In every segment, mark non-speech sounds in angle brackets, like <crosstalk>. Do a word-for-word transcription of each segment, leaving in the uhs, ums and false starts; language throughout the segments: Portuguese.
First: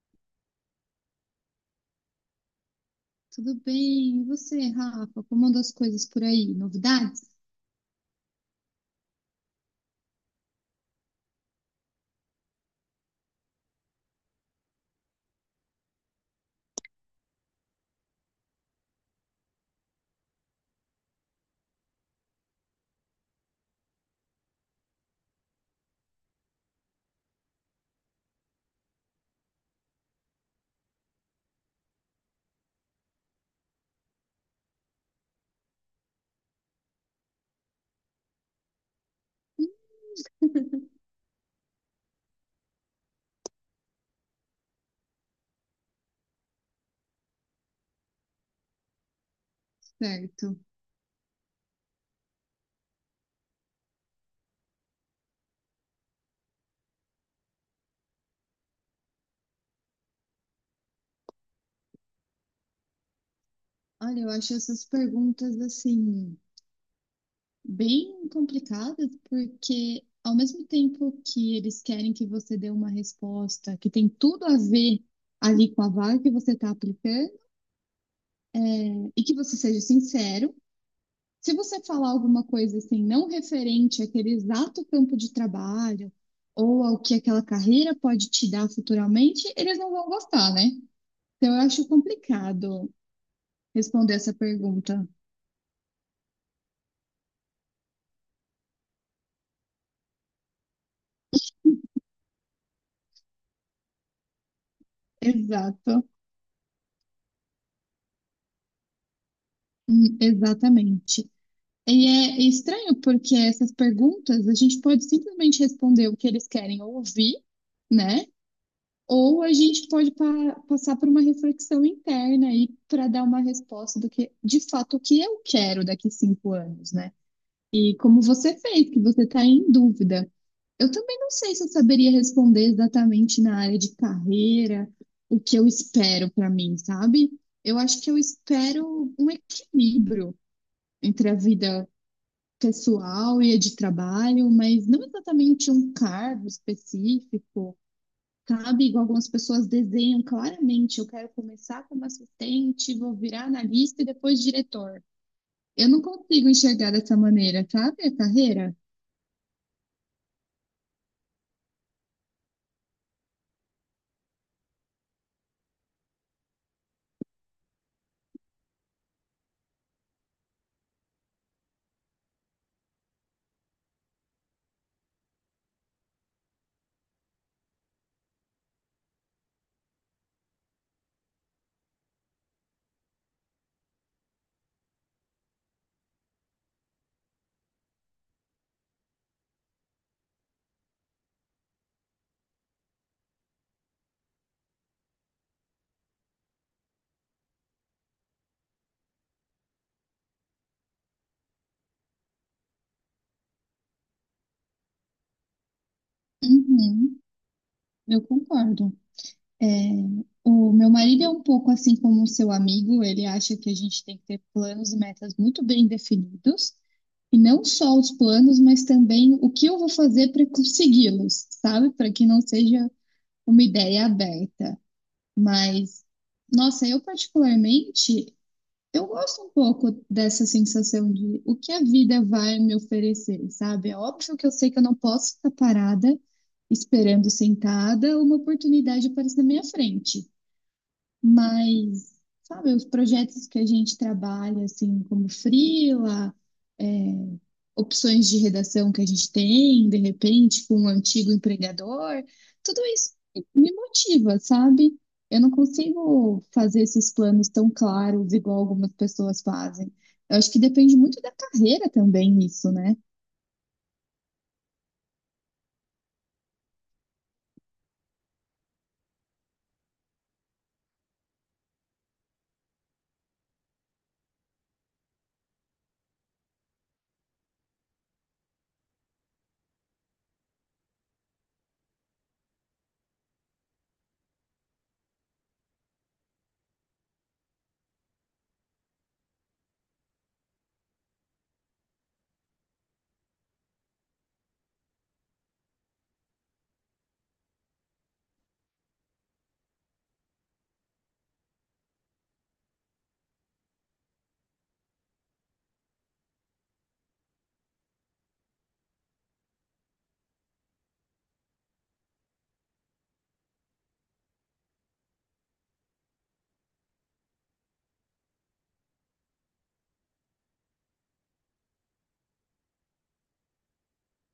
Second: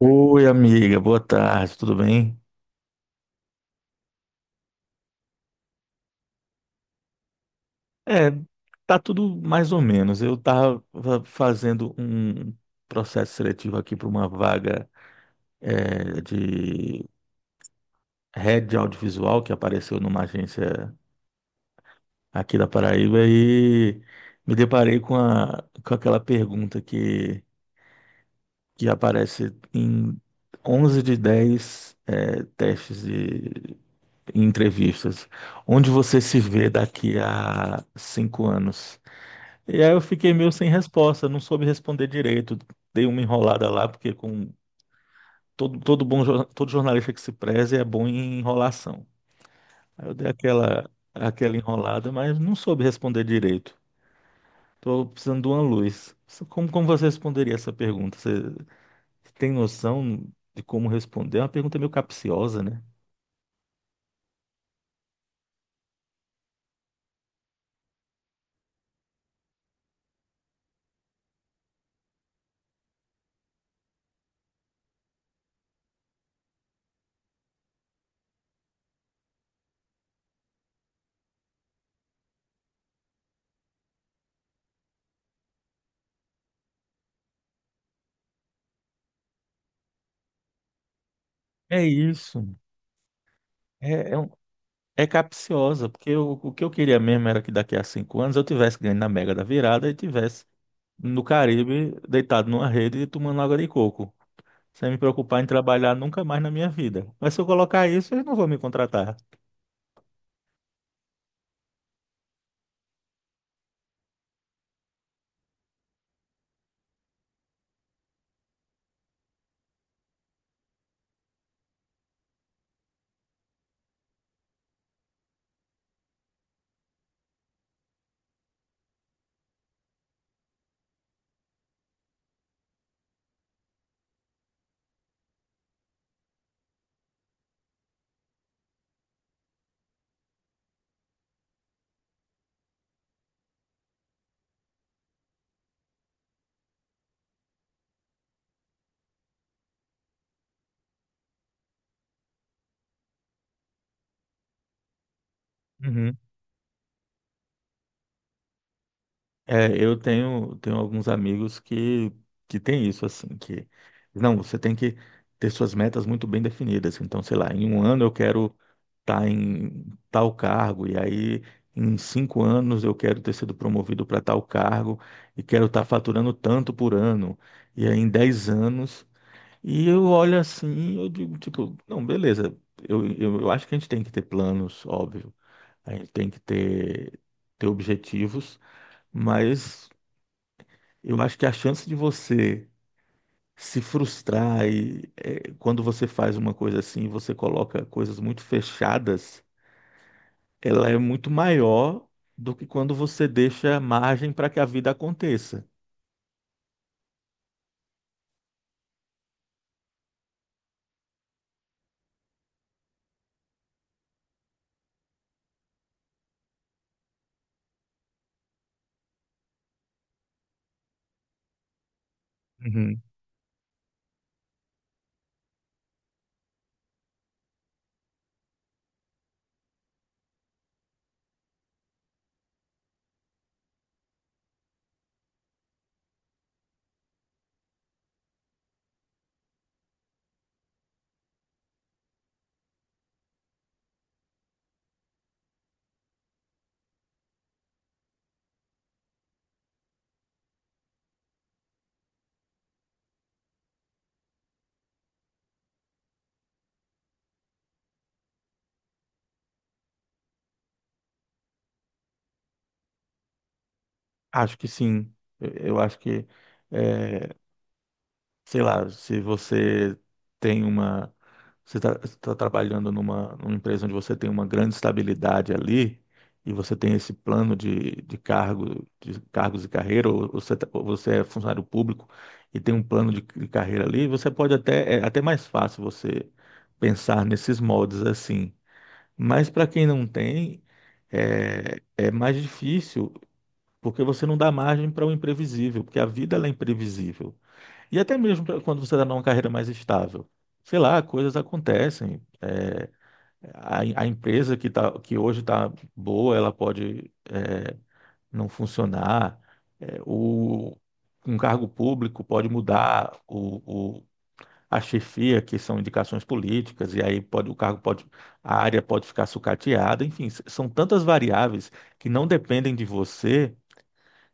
Oi, amiga, boa tarde, tudo bem? Tudo bem? E você, Rafa? Como andam as coisas por aí? Novidades? É, tá tudo mais ou menos. Eu tava fazendo um processo seletivo aqui para uma vaga é, de head de audiovisual que apareceu numa agência aqui da Paraíba e me deparei com, a, com aquela pergunta que, que aparece em onze de dez é, testes de entrevistas. Onde você se vê daqui a cinco anos? E aí eu fiquei meio sem <laughs> resposta, não soube responder direito. Dei uma enrolada lá, porque com todo, todo bom, jor- todo jornalista que se preze é bom em enrolação. Aí eu dei Certo. aquela, aquela enrolada, mas não soube responder direito. Tô precisando de uma luz. Isso- Como, como você responderia essa pergunta? Você tem noção de como responder? É uma pergunta meio capciosa, né? Olha, eu acho essas perguntas assim bem complicadas, porque ao mesmo tempo que eles querem que você dê uma resposta que tem tudo a ver ali com a vaga que você está aplicando e que você seja sincero, se você falar alguma coisa assim não referente àquele exato campo de trabalho ou ao que aquela carreira pode te dar futuramente, eles não vão gostar, né? Então, eu É acho isso. complicado É, responder é, um- essa é pergunta. capciosa, porque eu- o que eu queria mesmo era que daqui a cinco anos eu tivesse ganho na Mega da Virada e tivesse no Caribe, deitado numa rede e tomando água de coco, sem me preocupar em trabalhar Exato. nunca mais na minha vida. Mas se eu colocar isso, eles não vão me contratar. Hum, exatamente. E é estranho porque essas perguntas a gente pode simplesmente responder o que eles querem ouvir, né? Ou a gente pode pa- passar por uma reflexão interna aí para dar uma resposta do que, de fato, o que eu quero daqui cinco anos, né? E como você fez, que você está em dúvida. Eu também não sei se eu saberia responder exatamente na área de carreira o que eu espero para mim, sabe? Eu acho que eu espero um equilíbrio entre a vida pessoal e a de trabalho, mas não exatamente um cargo específico, sabe? Igual algumas pessoas desenham claramente, eu quero começar como assistente, vou virar analista e depois diretor. Eu não Uhum. consigo enxergar dessa maneira, sabe? A carreira. É, eu tenho, tenho alguns amigos que, que têm isso, assim, que não, você tem que ter suas metas muito bem definidas. Então, sei lá, em um ano eu quero estar em tal cargo, e aí em cinco anos eu quero ter sido promovido para tal cargo, e quero estar faturando tanto por ano, e aí em dez anos. E eu olho assim, eu digo, tipo, não, beleza. Eu, eu, eu acho que a gente tem que ter planos, óbvio. A gente tem que ter, ter objetivos, mas eu acho que a chance de você se frustrar e, eh, quando você faz uma coisa assim, você coloca coisas muito fechadas, ela é muito maior do que quando você deixa margem para que a vida aconteça. Uhum, eu concordo. É, o meu marido é um pouco assim como o seu amigo, ele acha que a gente tem que ter planos e metas muito bem definidos, e não só os planos, mas também o que eu vou fazer para consegui-los, sabe? Para que não seja Uhum. uma ideia aberta. Mas, nossa, eu particularmente. Eu gosto um pouco dessa sensação de o que a vida vai me oferecer, sabe? É óbvio que eu sei que eu não posso ficar parada esperando sentada uma oportunidade aparecer na minha frente. Mas, sabe, os projetos que a gente trabalha, assim, como freela, é, opções de redação que a gente tem, de repente, com um antigo empregador. Tudo isso me motiva, sabe? Eu não consigo fazer esses planos tão claros igual algumas pessoas fazem. Eu acho que depende muito da carreira também, isso, né? Acho que sim. Eu, eu acho que é, sei lá, se você tem uma, você está trabalhando numa, numa empresa onde você tem uma grande estabilidade ali e você tem esse plano de, de cargo, de cargos e carreira, ou ou você, tá- ou você é funcionário público e tem um plano de, de carreira ali, você pode até, é até mais fácil você pensar nesses moldes assim. Mas para quem não tem, é, é mais difícil, porque você não dá margem para o imprevisível, porque a vida ela é imprevisível. E até mesmo pra- quando você está numa carreira mais estável. Sei lá, coisas acontecem. É, a, a empresa que, tá, que hoje está boa, ela pode é, não funcionar. É, o, Um cargo público pode mudar o, o- a chefia, que são indicações políticas, e aí pode, o cargo pode, a área pode ficar sucateada. Enfim, s- são tantas variáveis que não dependem de você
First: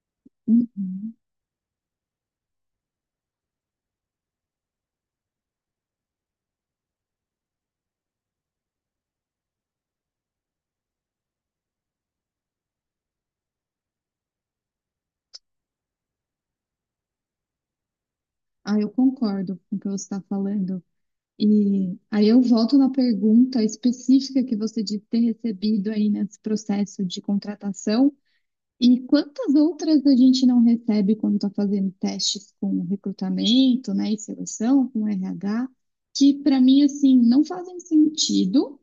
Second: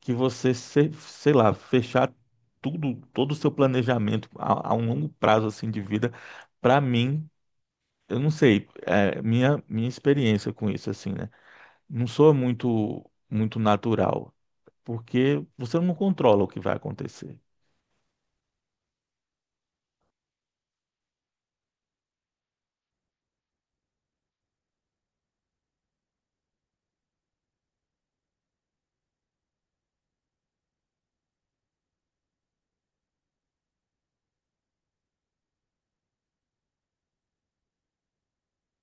que você, se- Uhum. sei lá, fechar tudo, todo o seu planejamento a, a um longo prazo assim de vida, para mim, eu não sei, é, minha minha experiência com isso assim, né? Não sou muito muito natural, porque você não controla o que vai acontecer. Ah, eu concordo com o que você está falando. E aí eu volto na pergunta específica que você disse ter recebido aí nesse processo de contratação. E quantas outras a gente não recebe quando está fazendo testes com recrutamento, né, e seleção, com R H, que para mim assim não fazem sentido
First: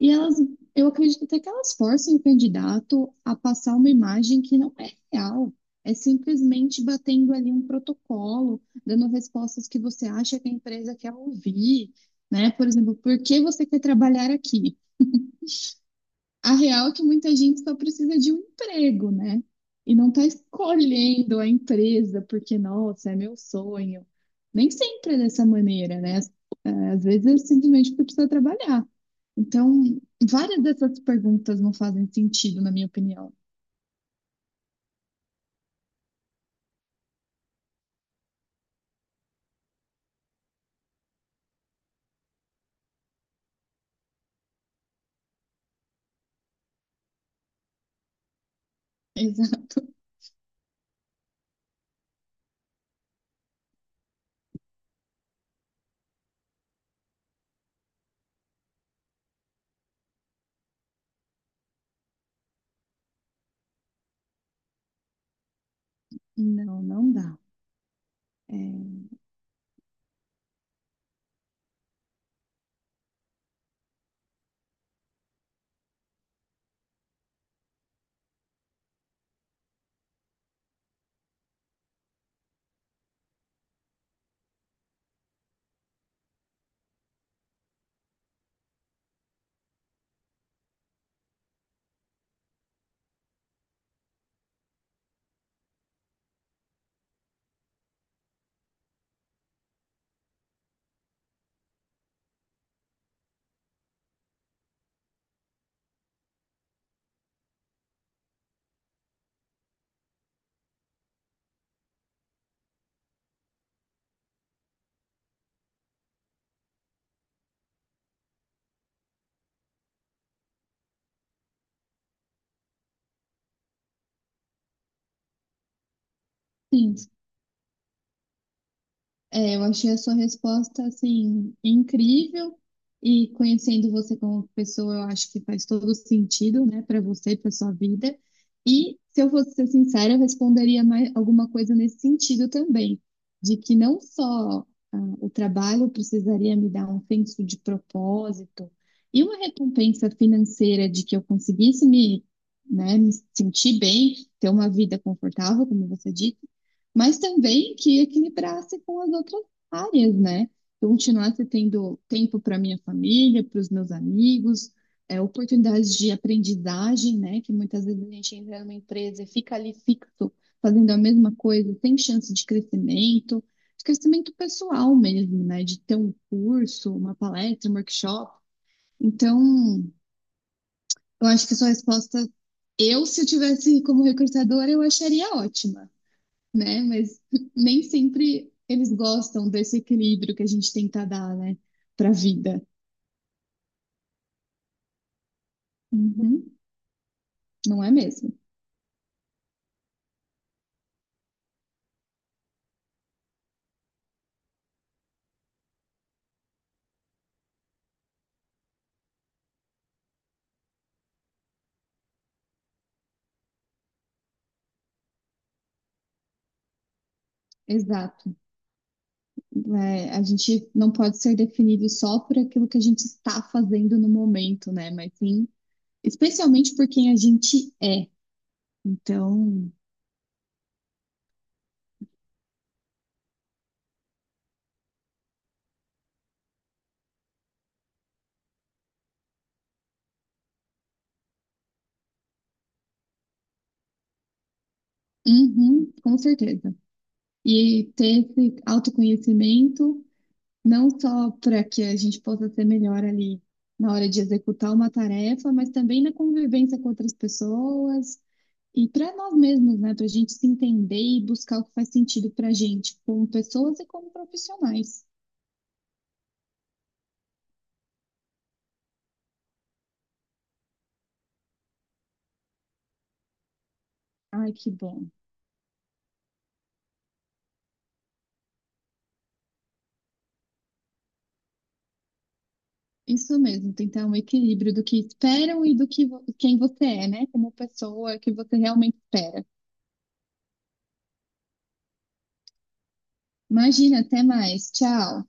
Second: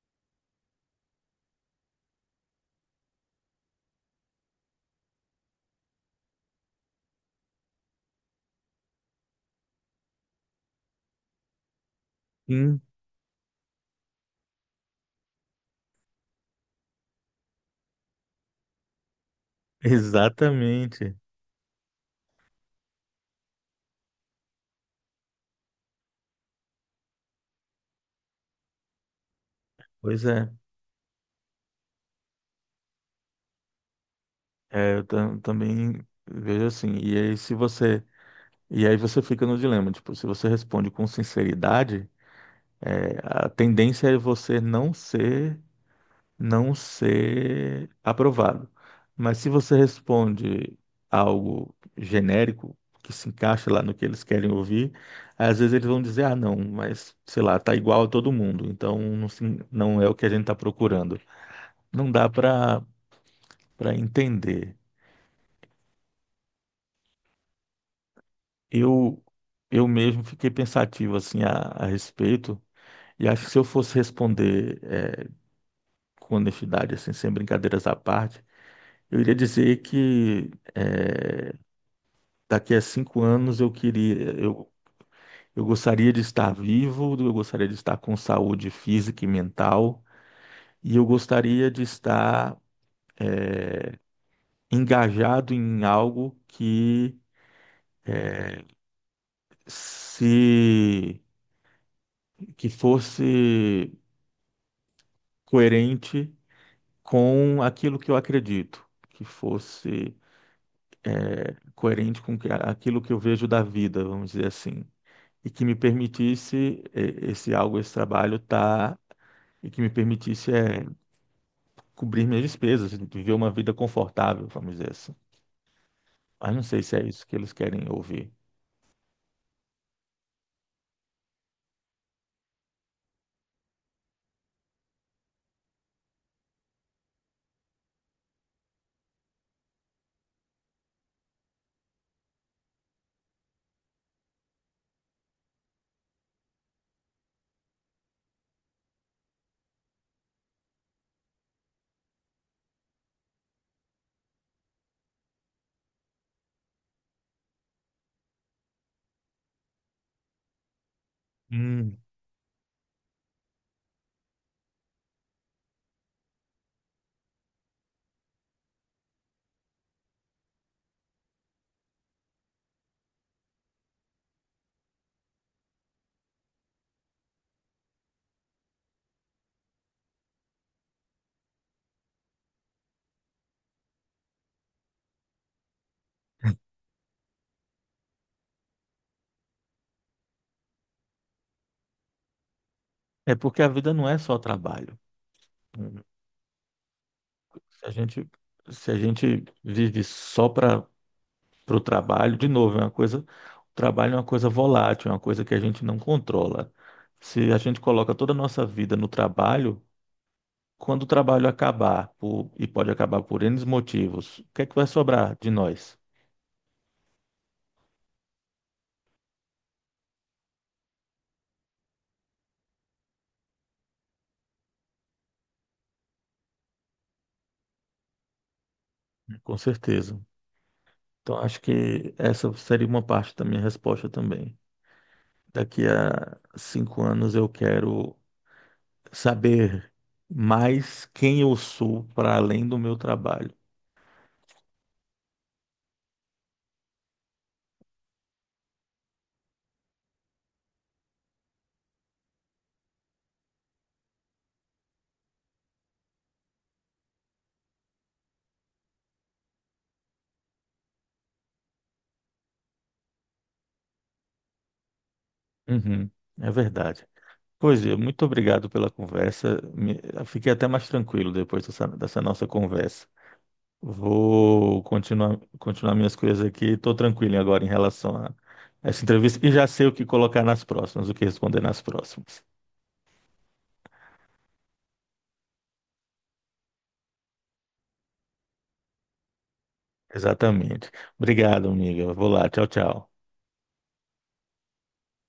e elas, eu acredito até que elas forcem o candidato a passar uma imagem que não é real. É simplesmente batendo ali um protocolo, dando respostas que você acha que a empresa quer ouvir, né? Por Sim, exemplo, por que você quer trabalhar aqui? A real é que muita gente só precisa de um emprego, né? E não tá exatamente. escolhendo a empresa porque, nossa, é meu sonho. Nem sempre é dessa maneira, né? Às vezes é simplesmente porque precisa trabalhar. Então, Pois é. várias dessas perguntas não fazem sentido, na minha opinião. É, eu tam- também vejo assim. E aí se você E aí você fica no dilema, tipo, se você responde com sinceridade, a tendência é você não ser não ser aprovado. <laughs> Mas se você Exato. responde algo genérico, que se encaixa lá no que eles querem ouvir, às vezes eles vão dizer, ah, não, mas sei lá, tá igual a todo mundo, então não, se- não é o que a gente está procurando. Não dá para para entender. Não, não dá. É, Eu eu mesmo fiquei pensativo assim a, a respeito e acho que se eu fosse responder eh, com honestidade, assim, sem brincadeiras à parte, eu iria dizer que eh, daqui a cinco anos eu queria, eu, eu gostaria de estar vivo, eu gostaria de estar com saúde física e mental, e eu gostaria de estar engajado em algo que se que fosse coerente com aquilo que eu acredito, que fosse coerente com que- aquilo que eu vejo da vida, vamos dizer assim. E que me permitisse eh, esse algo, esse trabalho, tá, e que me permitisse eh, cobrir minhas despesas, viver uma vida confortável, vamos dizer assim. Mas não sei sim. se é isso que eles querem ouvir. É, eu achei a sua resposta, assim, incrível. E conhecendo você como pessoa, eu acho que faz todo sentido, né, para você, e para sua vida. E, se eu fosse ser sincera, eu responderia mais alguma coisa nesse sentido também, de que não só ah, o trabalho precisaria me dar um senso de propósito e uma recompensa financeira de que eu conseguisse me, né, me sentir bem, ter uma vida confortável, como você disse, mas também que equilibrasse com as outras áreas, né? Eu continuasse Hum. tendo tempo para minha família, para os meus amigos, é, oportunidades de aprendizagem, né? Que muitas vezes a gente entra numa empresa e fica ali fixo, fazendo a mesma coisa, sem chance de crescimento, de crescimento pessoal mesmo, né? De ter um curso, uma palestra, um workshop. Então, eu acho que sua resposta, eu, se eu tivesse como recrutadora, eu acharia ótima, né? Mas <laughs> nem sempre eles gostam desse equilíbrio que a gente tenta dar, né, para a vida. É porque a vida não é só trabalho. Hum. Uhum. Não Se a é gente, mesmo? se a gente vive só para o trabalho, de novo, é uma coisa, o trabalho é uma coisa volátil, é uma coisa que a gente não controla. Se a gente coloca toda a nossa vida no trabalho, quando o trabalho acabar, por- e pode acabar por N motivos, o que é que vai sobrar de nós? Exato. É, a gente não pode ser definido só por aquilo que a gente está fazendo no momento, né? Mas sim, especialmente por quem a gente é. Com Então, certeza. Então, acho que essa seria uma parte da minha resposta também. Daqui a cinco anos eu quero saber mais quem eu sou para além do meu trabalho. uhum, com certeza. E ter esse autoconhecimento não só para que a gente possa ser melhor ali na hora de executar uma tarefa, mas também na convivência com outras pessoas e para nós mesmos, né? Para a gente se entender e buscar o que faz sentido para a gente, como pessoas e como profissionais. Uhum, é verdade. Pois é, muito obrigado pela conversa. Me- eu fiquei até mais tranquilo depois dessa, dessa nossa conversa. Ai, que Vou bom. continuar, continuar minhas coisas aqui. Estou tranquilo agora em relação a essa entrevista e já sei o que colocar nas próximas, o que responder nas próximas. Isso mesmo, tentar um equilíbrio do que esperam e do que vo- quem você é, né? Como pessoa que você realmente espera. Exatamente. Obrigado, amiga. Vou lá. Tchau, tchau. Imagina, até mais. Tchau.